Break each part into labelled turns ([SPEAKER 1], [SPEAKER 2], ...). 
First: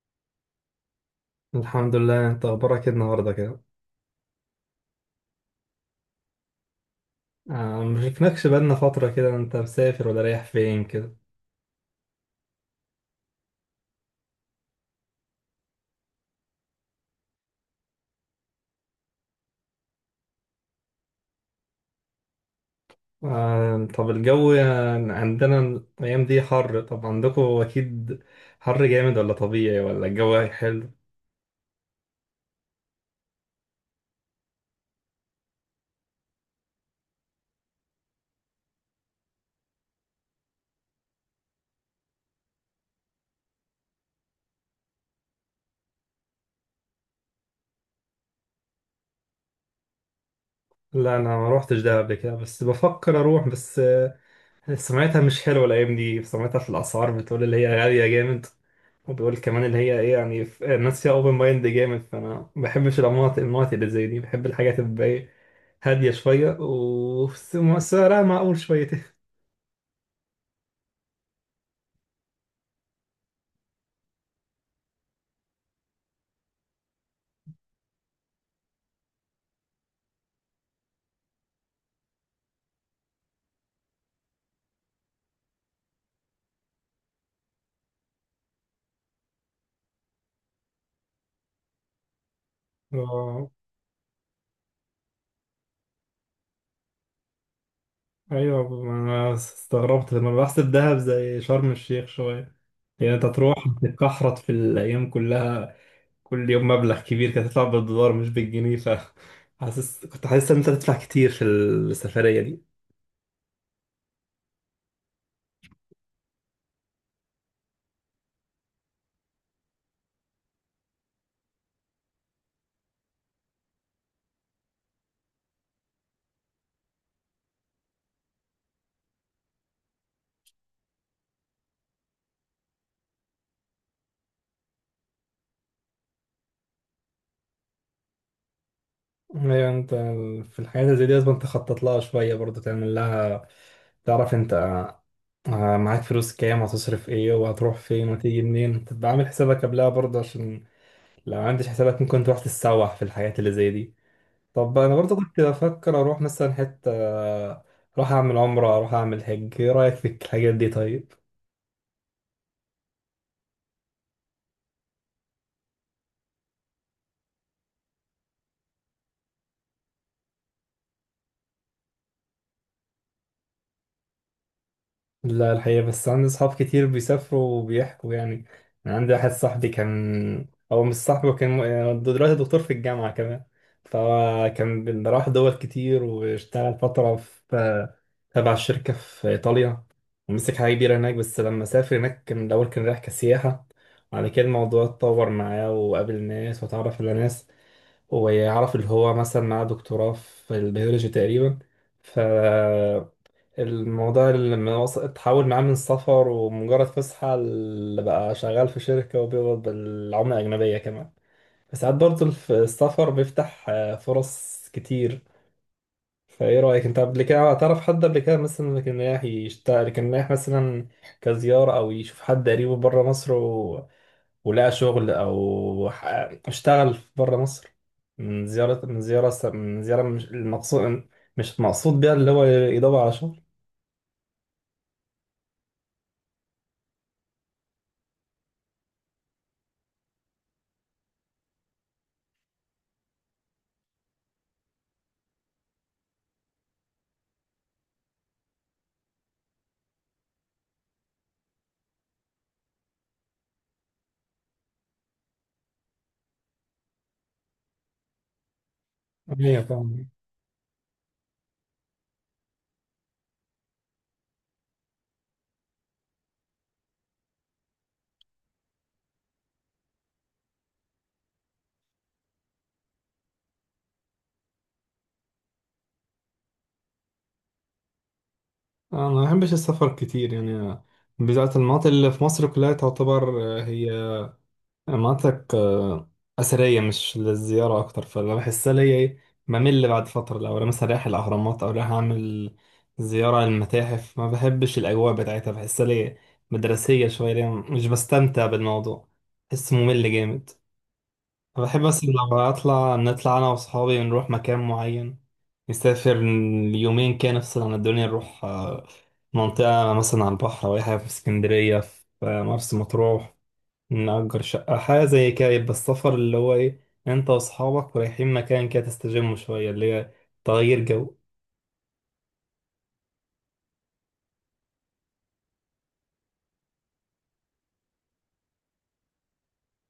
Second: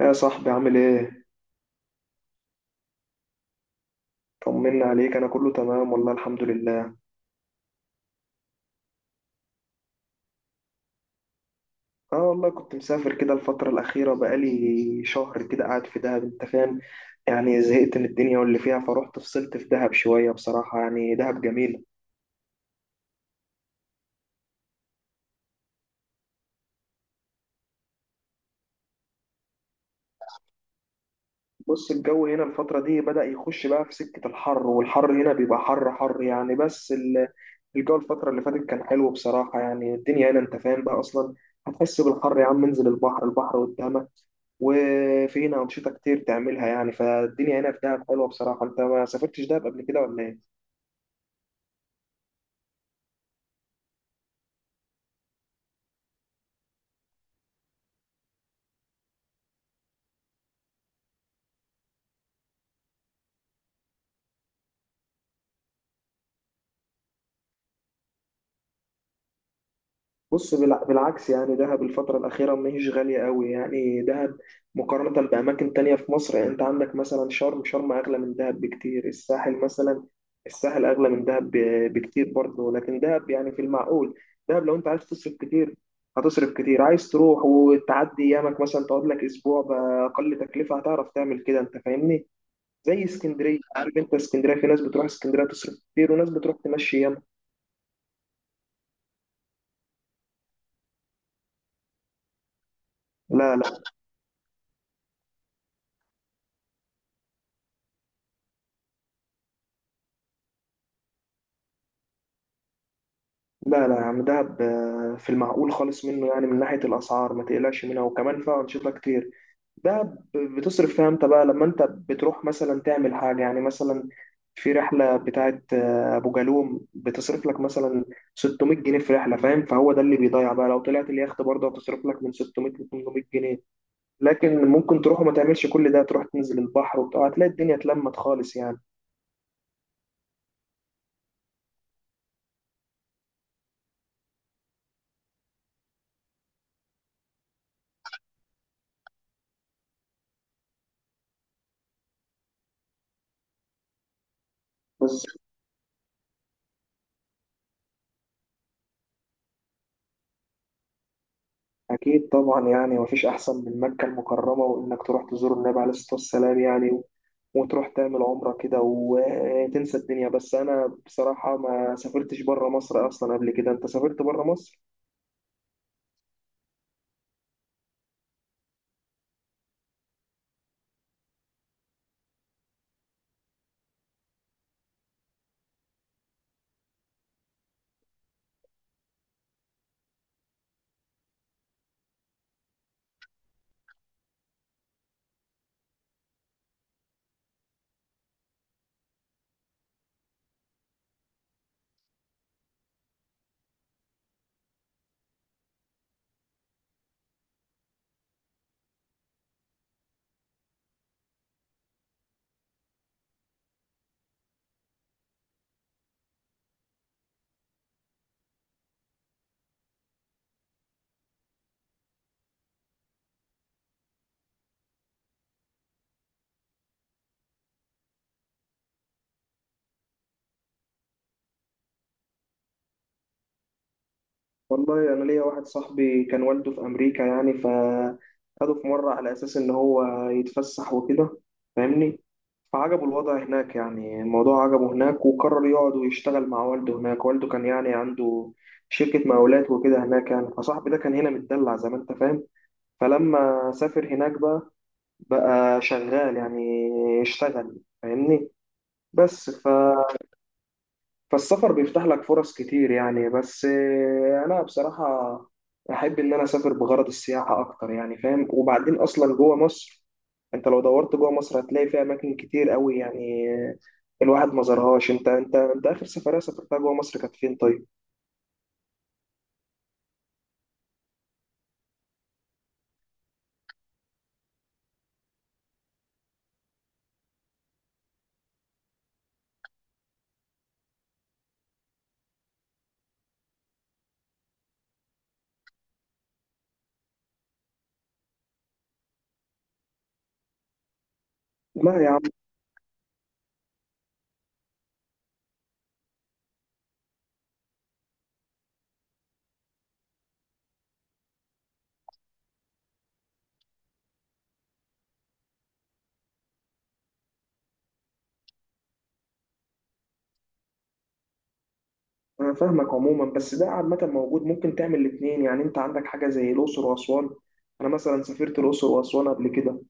[SPEAKER 1] يا صاحبي عامل ايه؟
[SPEAKER 2] الحمد لله، انت اخبارك ايه النهارده كده؟
[SPEAKER 1] طمنا عليك، انا كله تمام والله الحمد لله.
[SPEAKER 2] آه، مشفناكش بقالنا فتره كده، انت مسافر ولا رايح فين كده؟
[SPEAKER 1] اه والله كنت مسافر كده، الفترة الأخيرة بقالي شهر كده قاعد في دهب. انت فاهم، يعني زهقت من الدنيا واللي فيها، فروحت فصلت في دهب شوية. بصراحة يعني دهب جميلة.
[SPEAKER 2] آه، طب الجو يعني عندنا الايام دي حر، طب عندكم اكيد حر جامد ولا طبيعي ولا الجو حلو؟
[SPEAKER 1] بص، الجو هنا الفترة دي بدأ يخش بقى في سكة الحر، والحر هنا بيبقى حر حر يعني، بس الجو الفترة اللي فاتت كان حلو بصراحة. يعني الدنيا هنا انت فاهم بقى أصلا، هتحس بالحر يا عم. انزل البحر، البحر قدامك، وفي هنا أنشطة كتير تعملها يعني. فالدنيا هنا في دهب حلوة بصراحة. أنت ما سافرتش دهب قبل كده ولا إيه؟
[SPEAKER 2] لا، انا ما روحتش دهب قبل كده بس بفكر اروح. بس سمعتها مش حلوة الأيام دي، سمعتها في الأسعار بتقول اللي هي غالية جامد، وبيقول كمان اللي هي إيه يعني الناس فيها أوبن مايند جامد، فأنا ما بحبش المناطق اللي زي دي، بحب الحاجات اللي تبقى إيه، هادية شوية وسعرها معقول شويتين.
[SPEAKER 1] بص، بالعكس، يعني دهب الفترة الأخيرة ما هيش غالية قوي. يعني دهب مقارنة بأماكن تانية في مصر، يعني أنت عندك مثلا شرم، شرم أغلى من دهب بكتير. الساحل مثلا، الساحل أغلى من دهب بكتير برضه، لكن دهب يعني في المعقول. دهب لو أنت عايز تصرف كتير هتصرف كتير، عايز تروح وتعدي أيامك مثلا تقعد لك أسبوع بأقل تكلفة هتعرف تعمل كده. أنت فاهمني؟ زي
[SPEAKER 2] آه،
[SPEAKER 1] اسكندريه، عارف انت اسكندريه، في ناس بتروح اسكندريه تصرف كتير، وناس بتروح تمشي ياما.
[SPEAKER 2] أيوة ما أنا استغربت لما بحسب دهب زي شرم الشيخ شوية، يعني أنت
[SPEAKER 1] لا،
[SPEAKER 2] تروح
[SPEAKER 1] لا،
[SPEAKER 2] تتكحرط في الأيام كلها، كل يوم مبلغ كبير كانت تطلع بالدولار مش بالجنيه، ف حاسس كنت حاسس إن أنت تدفع كتير في السفرية دي.
[SPEAKER 1] لا، لا يا عم، دهب في المعقول خالص منه، يعني من ناحيه الاسعار ما تقلقش منها، وكمان فيها انشطه كتير. دهب بتصرف فيها امتى بقى؟ لما انت بتروح مثلا تعمل حاجه يعني، مثلا في رحله بتاعت ابو جالوم، بتصرف لك مثلا 600 جنيه في رحله. فاهم؟ فهو ده اللي بيضيع بقى. لو طلعت اليخت برضه هتصرف لك من 600 ل 800 جنيه، لكن ممكن تروح وما تعملش كل ده، تروح تنزل البحر وبتاع، هتلاقي الدنيا اتلمت خالص يعني.
[SPEAKER 2] ايوه انت، في الحاجات اللي زي دي لازم تخطط لها شويه برضه، تعمل لها تعرف انت آه، معاك فلوس كام وهتصرف ايه وهتروح فين وتيجي منين، تبقى عامل حسابك قبلها برضه، عشان لو ما عملتش حسابك ممكن تروح تتسوح في الحاجات اللي زي دي. طب انا برضه
[SPEAKER 1] بص،
[SPEAKER 2] كنت بفكر اروح مثلا حته آه، اروح اعمل عمره، اروح اعمل حج، ايه رايك في الحاجات دي طيب؟
[SPEAKER 1] أكيد طبعا، يعني مفيش أحسن من مكة المكرمة وإنك تروح تزور النبي عليه الصلاة والسلام يعني، وتروح تعمل عمرة كده وتنسى الدنيا. بس أنا بصراحة ما سافرتش بره مصر أصلا قبل كده. أنت سافرت بره مصر؟
[SPEAKER 2] لا الحقيقة، بس عندي أصحاب كتير بيسافروا وبيحكوا يعني. أنا عندي واحد صاحبي كان، هو مش صاحبي، هو كان يعني دلوقتي دكتور في الجامعة كمان، فهو كان راح دول كتير واشتغل فترة في تبع الشركة في إيطاليا، ومسك حاجة كبيرة هناك. بس لما سافر هناك كان الأول كان رايح كسياحة، وبعد كده الموضوع اتطور معاه وقابل ناس وتعرف على ناس، ويعرف اللي هو مثلا معاه دكتوراه في البيولوجي تقريبا. الموضوع اللي لما اتحول معاه من سفر ومجرد فسحة اللي بقى شغال في شركة وبيقبض بالعملة الأجنبية كمان، فساعات برضه السفر بيفتح آه، فرص كتير. فايه رأيك انت؟ قبل كده تعرف حد قبل كده مثلا كان رايح يشتغل، كان رايح مثلا كزيارة أو يشوف حد قريبه بره مصر، و... ولقى شغل أو اشتغل بره مصر؟ من زيارة، من زيارة، من زيارة، مش المقصود، مش المقصود بيها اللي هو يدور على شغل.
[SPEAKER 1] والله انا ليا واحد صاحبي كان والده في امريكا، يعني فاخده في مره على اساس ان هو يتفسح وكده، فاهمني؟ فعجبه الوضع هناك، يعني الموضوع عجبه هناك، وقرر يقعد ويشتغل مع والده هناك. والده كان يعني عنده شركه مقاولات وكده هناك يعني. فصاحبي ده كان هنا متدلع زي ما انت فاهم، فلما سافر هناك بقى، بقى شغال يعني، اشتغل، فاهمني؟ بس
[SPEAKER 2] ايوه فاهم.
[SPEAKER 1] فالسفر بيفتح لك فرص كتير يعني. بس انا بصراحة احب ان انا اسافر بغرض السياحة اكتر يعني، فاهم؟ وبعدين اصلا جوه مصر، انت لو دورت جوه مصر هتلاقي فيها اماكن كتير قوي يعني، الواحد ما زارهاش. انت اخر سفرية سافرتها جوه مصر كانت فين طيب؟
[SPEAKER 2] انا ما بحبش السفر كتير يعني، بالذات المناطق اللي في مصر كلها تعتبر آه، هي مناطق آه، اثريه مش للزياره اكتر، فانا بحسها ليا ايه، بمل بعد فتره. لو انا مثلا رايح الاهرامات او رايح اعمل زياره للمتاحف، ما بحبش الاجواء بتاعتها، بحسها ليا مدرسيه شويه، ليا مش بستمتع بالموضوع، بحس ممل جامد. فبحب
[SPEAKER 1] لا
[SPEAKER 2] بس
[SPEAKER 1] يا عم.
[SPEAKER 2] لو اطلع، نطلع انا واصحابي نروح مكان معين، نسافر يومين كده نفصل عن الدنيا، نروح آه، منطقة مثلا على البحر أو أي حاجة في اسكندرية، في مرسى مطروح، نأجر شقة حاجة زي كده، يبقى السفر اللي هو إيه، أنت وأصحابك رايحين مكان كده تستجموا شوية، اللي هي تغيير جو.
[SPEAKER 1] انا فاهمك عموما، بس ده عامة موجود، ممكن تعمل الاتنين يعني. انت عندك حاجة زي الاقصر واسوان. انا مثلا سافرت الاقصر واسوان قبل كده،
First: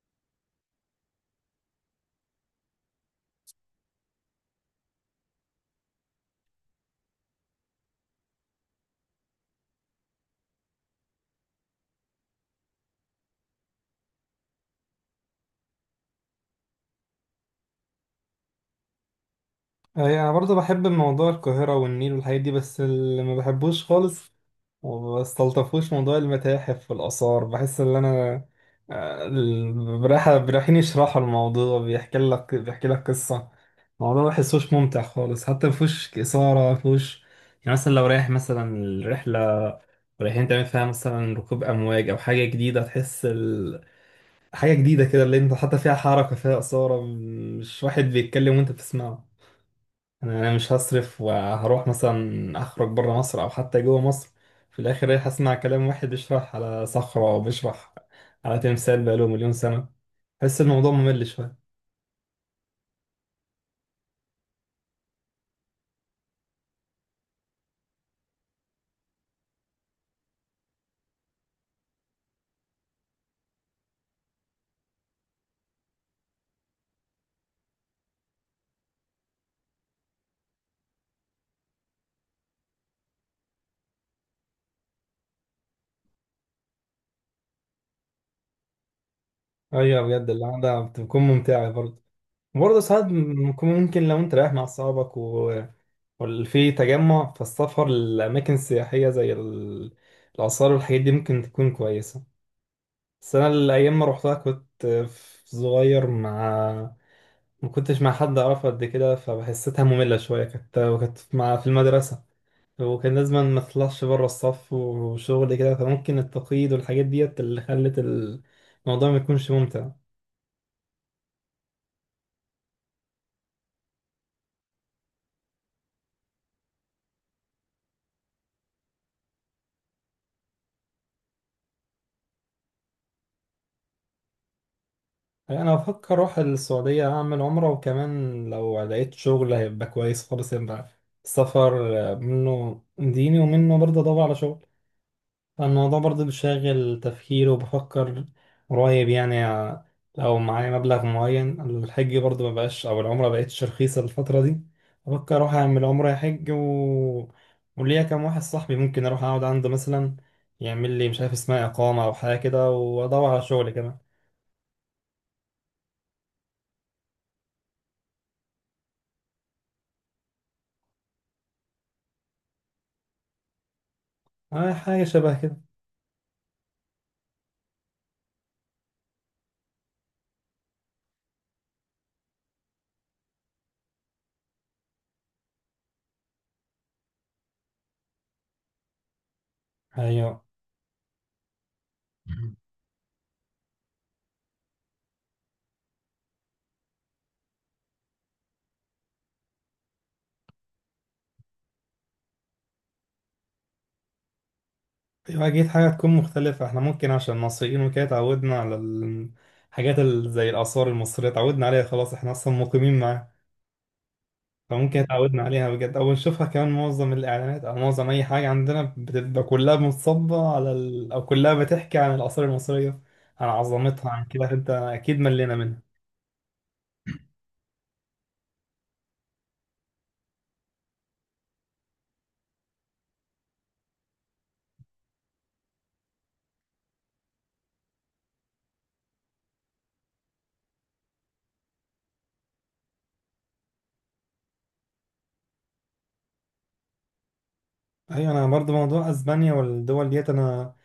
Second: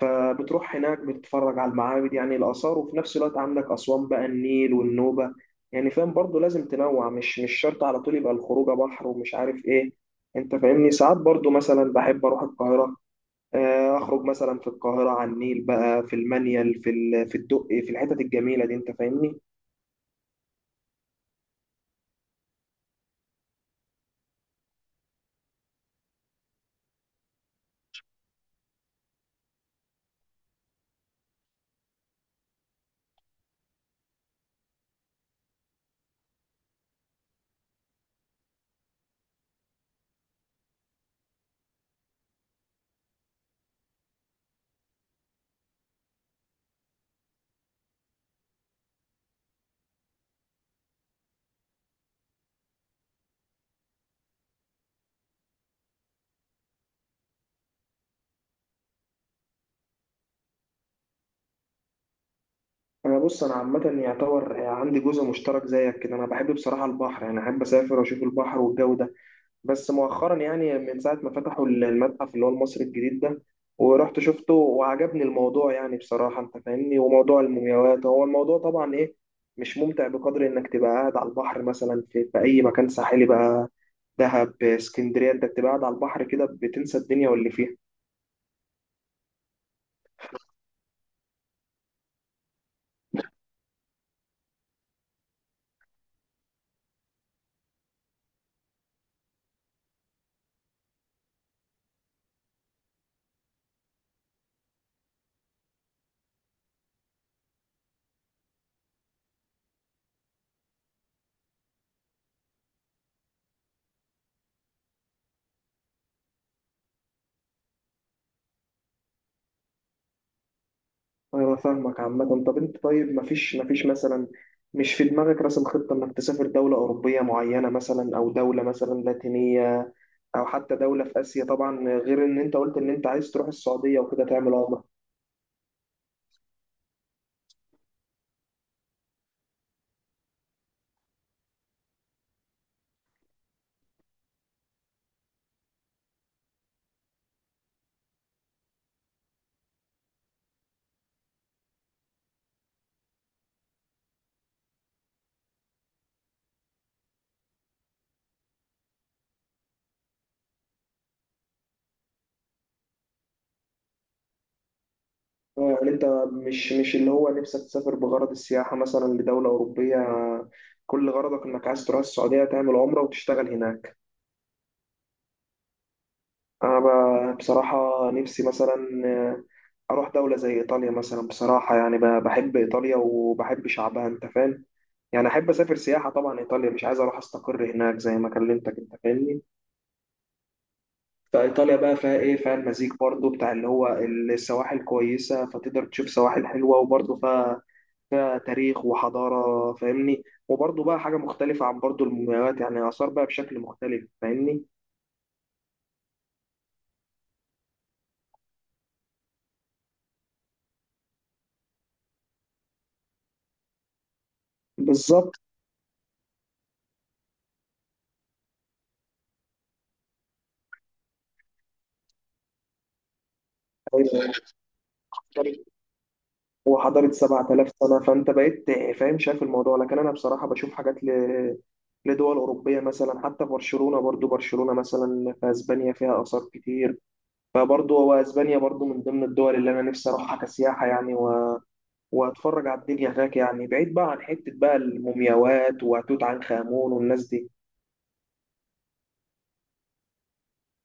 [SPEAKER 1] فبتروح هناك بتتفرج على المعابد يعني الآثار، وفي نفس الوقت عندك أسوان بقى، النيل والنوبة يعني. فاهم؟ برضو لازم تنوع، مش شرط على طول يبقى الخروجة بحر ومش عارف إيه. أنت فاهمني؟ ساعات برضو مثلا بحب أروح القاهرة، أخرج مثلا في القاهرة على النيل بقى، في المنيل، في في الدقي، في الحتت الجميلة دي. أنت فاهمني؟
[SPEAKER 2] أي أنا برضه بحب موضوع القاهرة والنيل والحاجات دي، بس اللي ما بحبوش خالص وما استلطفوش موضوع المتاحف والآثار، بحس إن أنا براحة رايحين يشرحوا الموضوع، بيحكي لك بيحكي لك قصة، الموضوع ما بحسوش ممتع خالص، حتى مفهوش إثارة، مفهوش يعني. مثلا لو رايح مثلا الرحلة رايحين تعمل فيها مثلا ركوب أمواج أو حاجة جديدة، تحس ال... حاجة جديدة كده اللي أنت حتى فيها حركة، فيها إثارة، مش واحد بيتكلم وأنت بتسمعه. أنا مش هصرف وهروح مثلا اخرج بره مصر او حتى جوه مصر، في الاخر رايح اسمع كلام واحد بيشرح على صخرة او بيشرح على تمثال بقاله 1000000 سنة، بحس الموضوع ممل شوية.
[SPEAKER 1] أنا بص، أنا عامة يعتبر يعني عندي جزء مشترك زيك كده، أنا بحب بصراحة البحر يعني، أحب أسافر وأشوف البحر والجو ده. بس مؤخرا، يعني من ساعة ما فتحوا المتحف اللي هو المصري الجديد ده ورحت شفته، وعجبني الموضوع يعني بصراحة. انت فاهمني؟ وموضوع المومياوات، هو الموضوع طبعا ايه، مش ممتع بقدر انك تبقى قاعد على البحر مثلا، في اي مكان ساحلي بقى، دهب، اسكندرية، انت بتبقى قاعد على البحر كده بتنسى الدنيا واللي فيها.
[SPEAKER 2] ايوه بجد القعدة بتكون ممتعة برضه. برضه ساعات ممكن، ممكن لو انت رايح مع اصحابك، و... وفي تجمع، فالسفر للاماكن السياحية زي الاثار والحاجات دي ممكن تكون كويسة. بس انا الايام ما روحتها كنت في صغير، مع ما كنتش مع حد اعرفه قد كده، فحسيتها مملة شوية كانت، وكانت مع في المدرسة، وكان لازم ما تطلعش بره الصف وشغل كده، فممكن التقييد والحاجات ديت اللي خلت الموضوع ما يكونش ممتع.
[SPEAKER 1] انا فاهمك عامة. طب انت طيب، مفيش مثلا، مش في دماغك راسم خطة انك تسافر دولة أوروبية معينة مثلا، او دولة مثلا لاتينية، او حتى دوله في اسيا؟ طبعا غير ان انت قلت ان انت عايز تروح السعوديه وكده تعمل عمره.
[SPEAKER 2] انا بفكر اروح السعودية اعمل عمرة، وكمان لو لقيت شغل هيبقى كويس خالص، يبقى السفر منه ديني ومنه برضه ادور على شغل. الموضوع برضه بيشغل تفكيري وبفكر قريب يعني لو معايا مبلغ معين. الحج برضه مبقاش أو العمرة مبقتش رخيصة الفترة دي، بفكر أروح أعمل عمرة حج، و... وليا كام واحد صاحبي ممكن أروح أقعد عنده مثلا، يعمل لي مش عارف اسمها إقامة أو حاجة كده، وأدور على شغل كمان.
[SPEAKER 1] يعني انت مش اللي هو نفسك تسافر بغرض السياحه مثلا لدوله اوروبيه، كل غرضك انك عايز تروح السعوديه تعمل عمره وتشتغل هناك.
[SPEAKER 2] آه، حاجة شبه كده.
[SPEAKER 1] انا بصراحه نفسي مثلا اروح دوله زي ايطاليا مثلا بصراحه، يعني بحب ايطاليا وبحب شعبها. انت فاهم؟ يعني احب اسافر سياحه طبعا ايطاليا، مش عايز اروح استقر هناك زي ما كلمتك. انت فاهمني؟
[SPEAKER 2] أيوه.
[SPEAKER 1] فايطاليا بقى فيها ايه، فيها المزيج برضو بتاع اللي هو السواحل كويسه، فتقدر تشوف سواحل حلوه، وبرضو فيها، فيها تاريخ وحضاره. فاهمني؟ وبرضو بقى حاجه مختلفه عن برضو المومياوات، يعني اثار بقى بشكل مختلف. فاهمني؟
[SPEAKER 2] أيوة أكيد حاجة تكون مختلفة، احنا ممكن عشان مصريين وكده اتعودنا على الحاجات زي الآثار المصرية، اتعودنا عليها خلاص، احنا أصلا مقيمين معاها، فممكن
[SPEAKER 1] بالظبط.
[SPEAKER 2] اتعودنا عليها بجد. او نشوفها كمان معظم الاعلانات او معظم اي حاجه عندنا بتبقى كلها متصبه على ال... او كلها بتحكي عن الاثار المصريه، عن عظمتها عن
[SPEAKER 1] أيوة،
[SPEAKER 2] كده، انت اكيد ملينا
[SPEAKER 1] مختلف.
[SPEAKER 2] منها.
[SPEAKER 1] وحضاره 7,000 سنه، فانت بقيت فاهم شايف الموضوع. لكن انا بصراحه بشوف حاجات لدول أوروبية مثلا، حتى برشلونة، برضو برشلونة مثلا في أسبانيا فيها آثار كتير، فبرضو هو أسبانيا برضو من ضمن الدول اللي أنا نفسي أروحها كسياحة يعني، واتفرج على الدنيا هناك يعني، بعيد بقى عن حتة بقى المومياوات وتوت عنخ آمون والناس دي.
[SPEAKER 2] ايوه انا برضو موضوع اسبانيا والدول ديت، انا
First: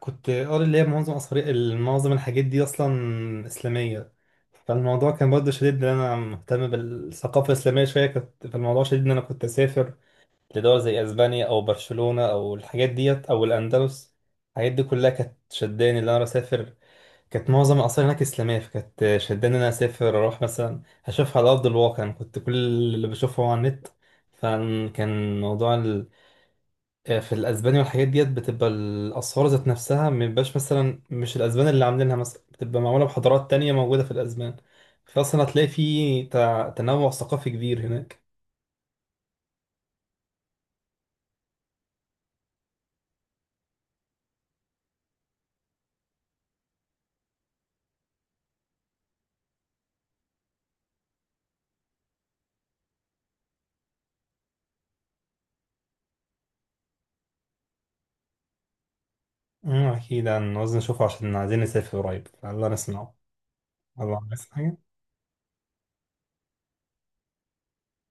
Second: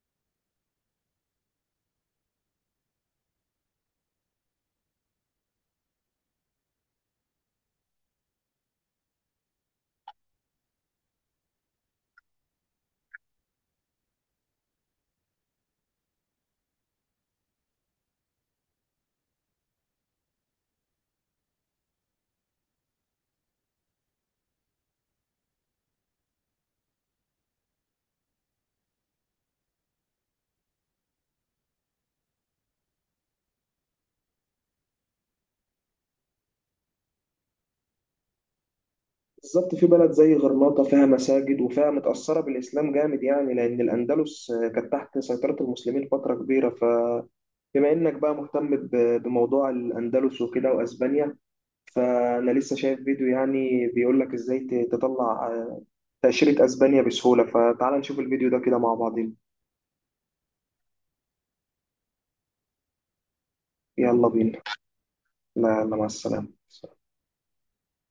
[SPEAKER 2] كنت قاري اللي هي معظم اثار، معظم الحاجات دي اصلا اسلاميه، فالموضوع كان برضو شديد ان انا مهتم بالثقافه الاسلاميه شويه، كنت فالموضوع شديد ان انا كنت اسافر لدول زي اسبانيا او برشلونه او الحاجات ديت او الاندلس، الحاجات دي كلها كانت شداني ان انا اسافر. كانت معظم الاثار هناك اسلاميه، فكانت شداني ان انا اسافر اروح مثلا اشوفها على ارض الواقع، انا كنت كل اللي بشوفه هو على النت. فكان موضوع ال... في الاسباني والحاجات ديت بتبقى الاسعار ذات نفسها، مبيبقاش مثلا مش الاسبان اللي عاملينها، مثلا بتبقى معموله بحضارات تانية موجوده في الاسبان، فاصلا هتلاقي في تنوع ثقافي كبير هناك.
[SPEAKER 1] بالظبط، في بلد زي غرناطة فيها مساجد وفيها متأثرة بالإسلام جامد يعني، لأن الأندلس كانت تحت سيطرة المسلمين فترة كبيرة. فبما إنك بقى مهتم بموضوع الأندلس وكده وأسبانيا، فأنا لسه شايف فيديو يعني بيقول لك إزاي تطلع تأشيرة أسبانيا بسهولة، فتعال نشوف الفيديو ده كده مع بعضين.
[SPEAKER 2] أمم، أكيد هنعوز نشوفه عشان عايزين نسافر قريب، الله نسمعه، الله
[SPEAKER 1] يلا بينا.
[SPEAKER 2] نسمع.
[SPEAKER 1] لا، لا، مع السلامة.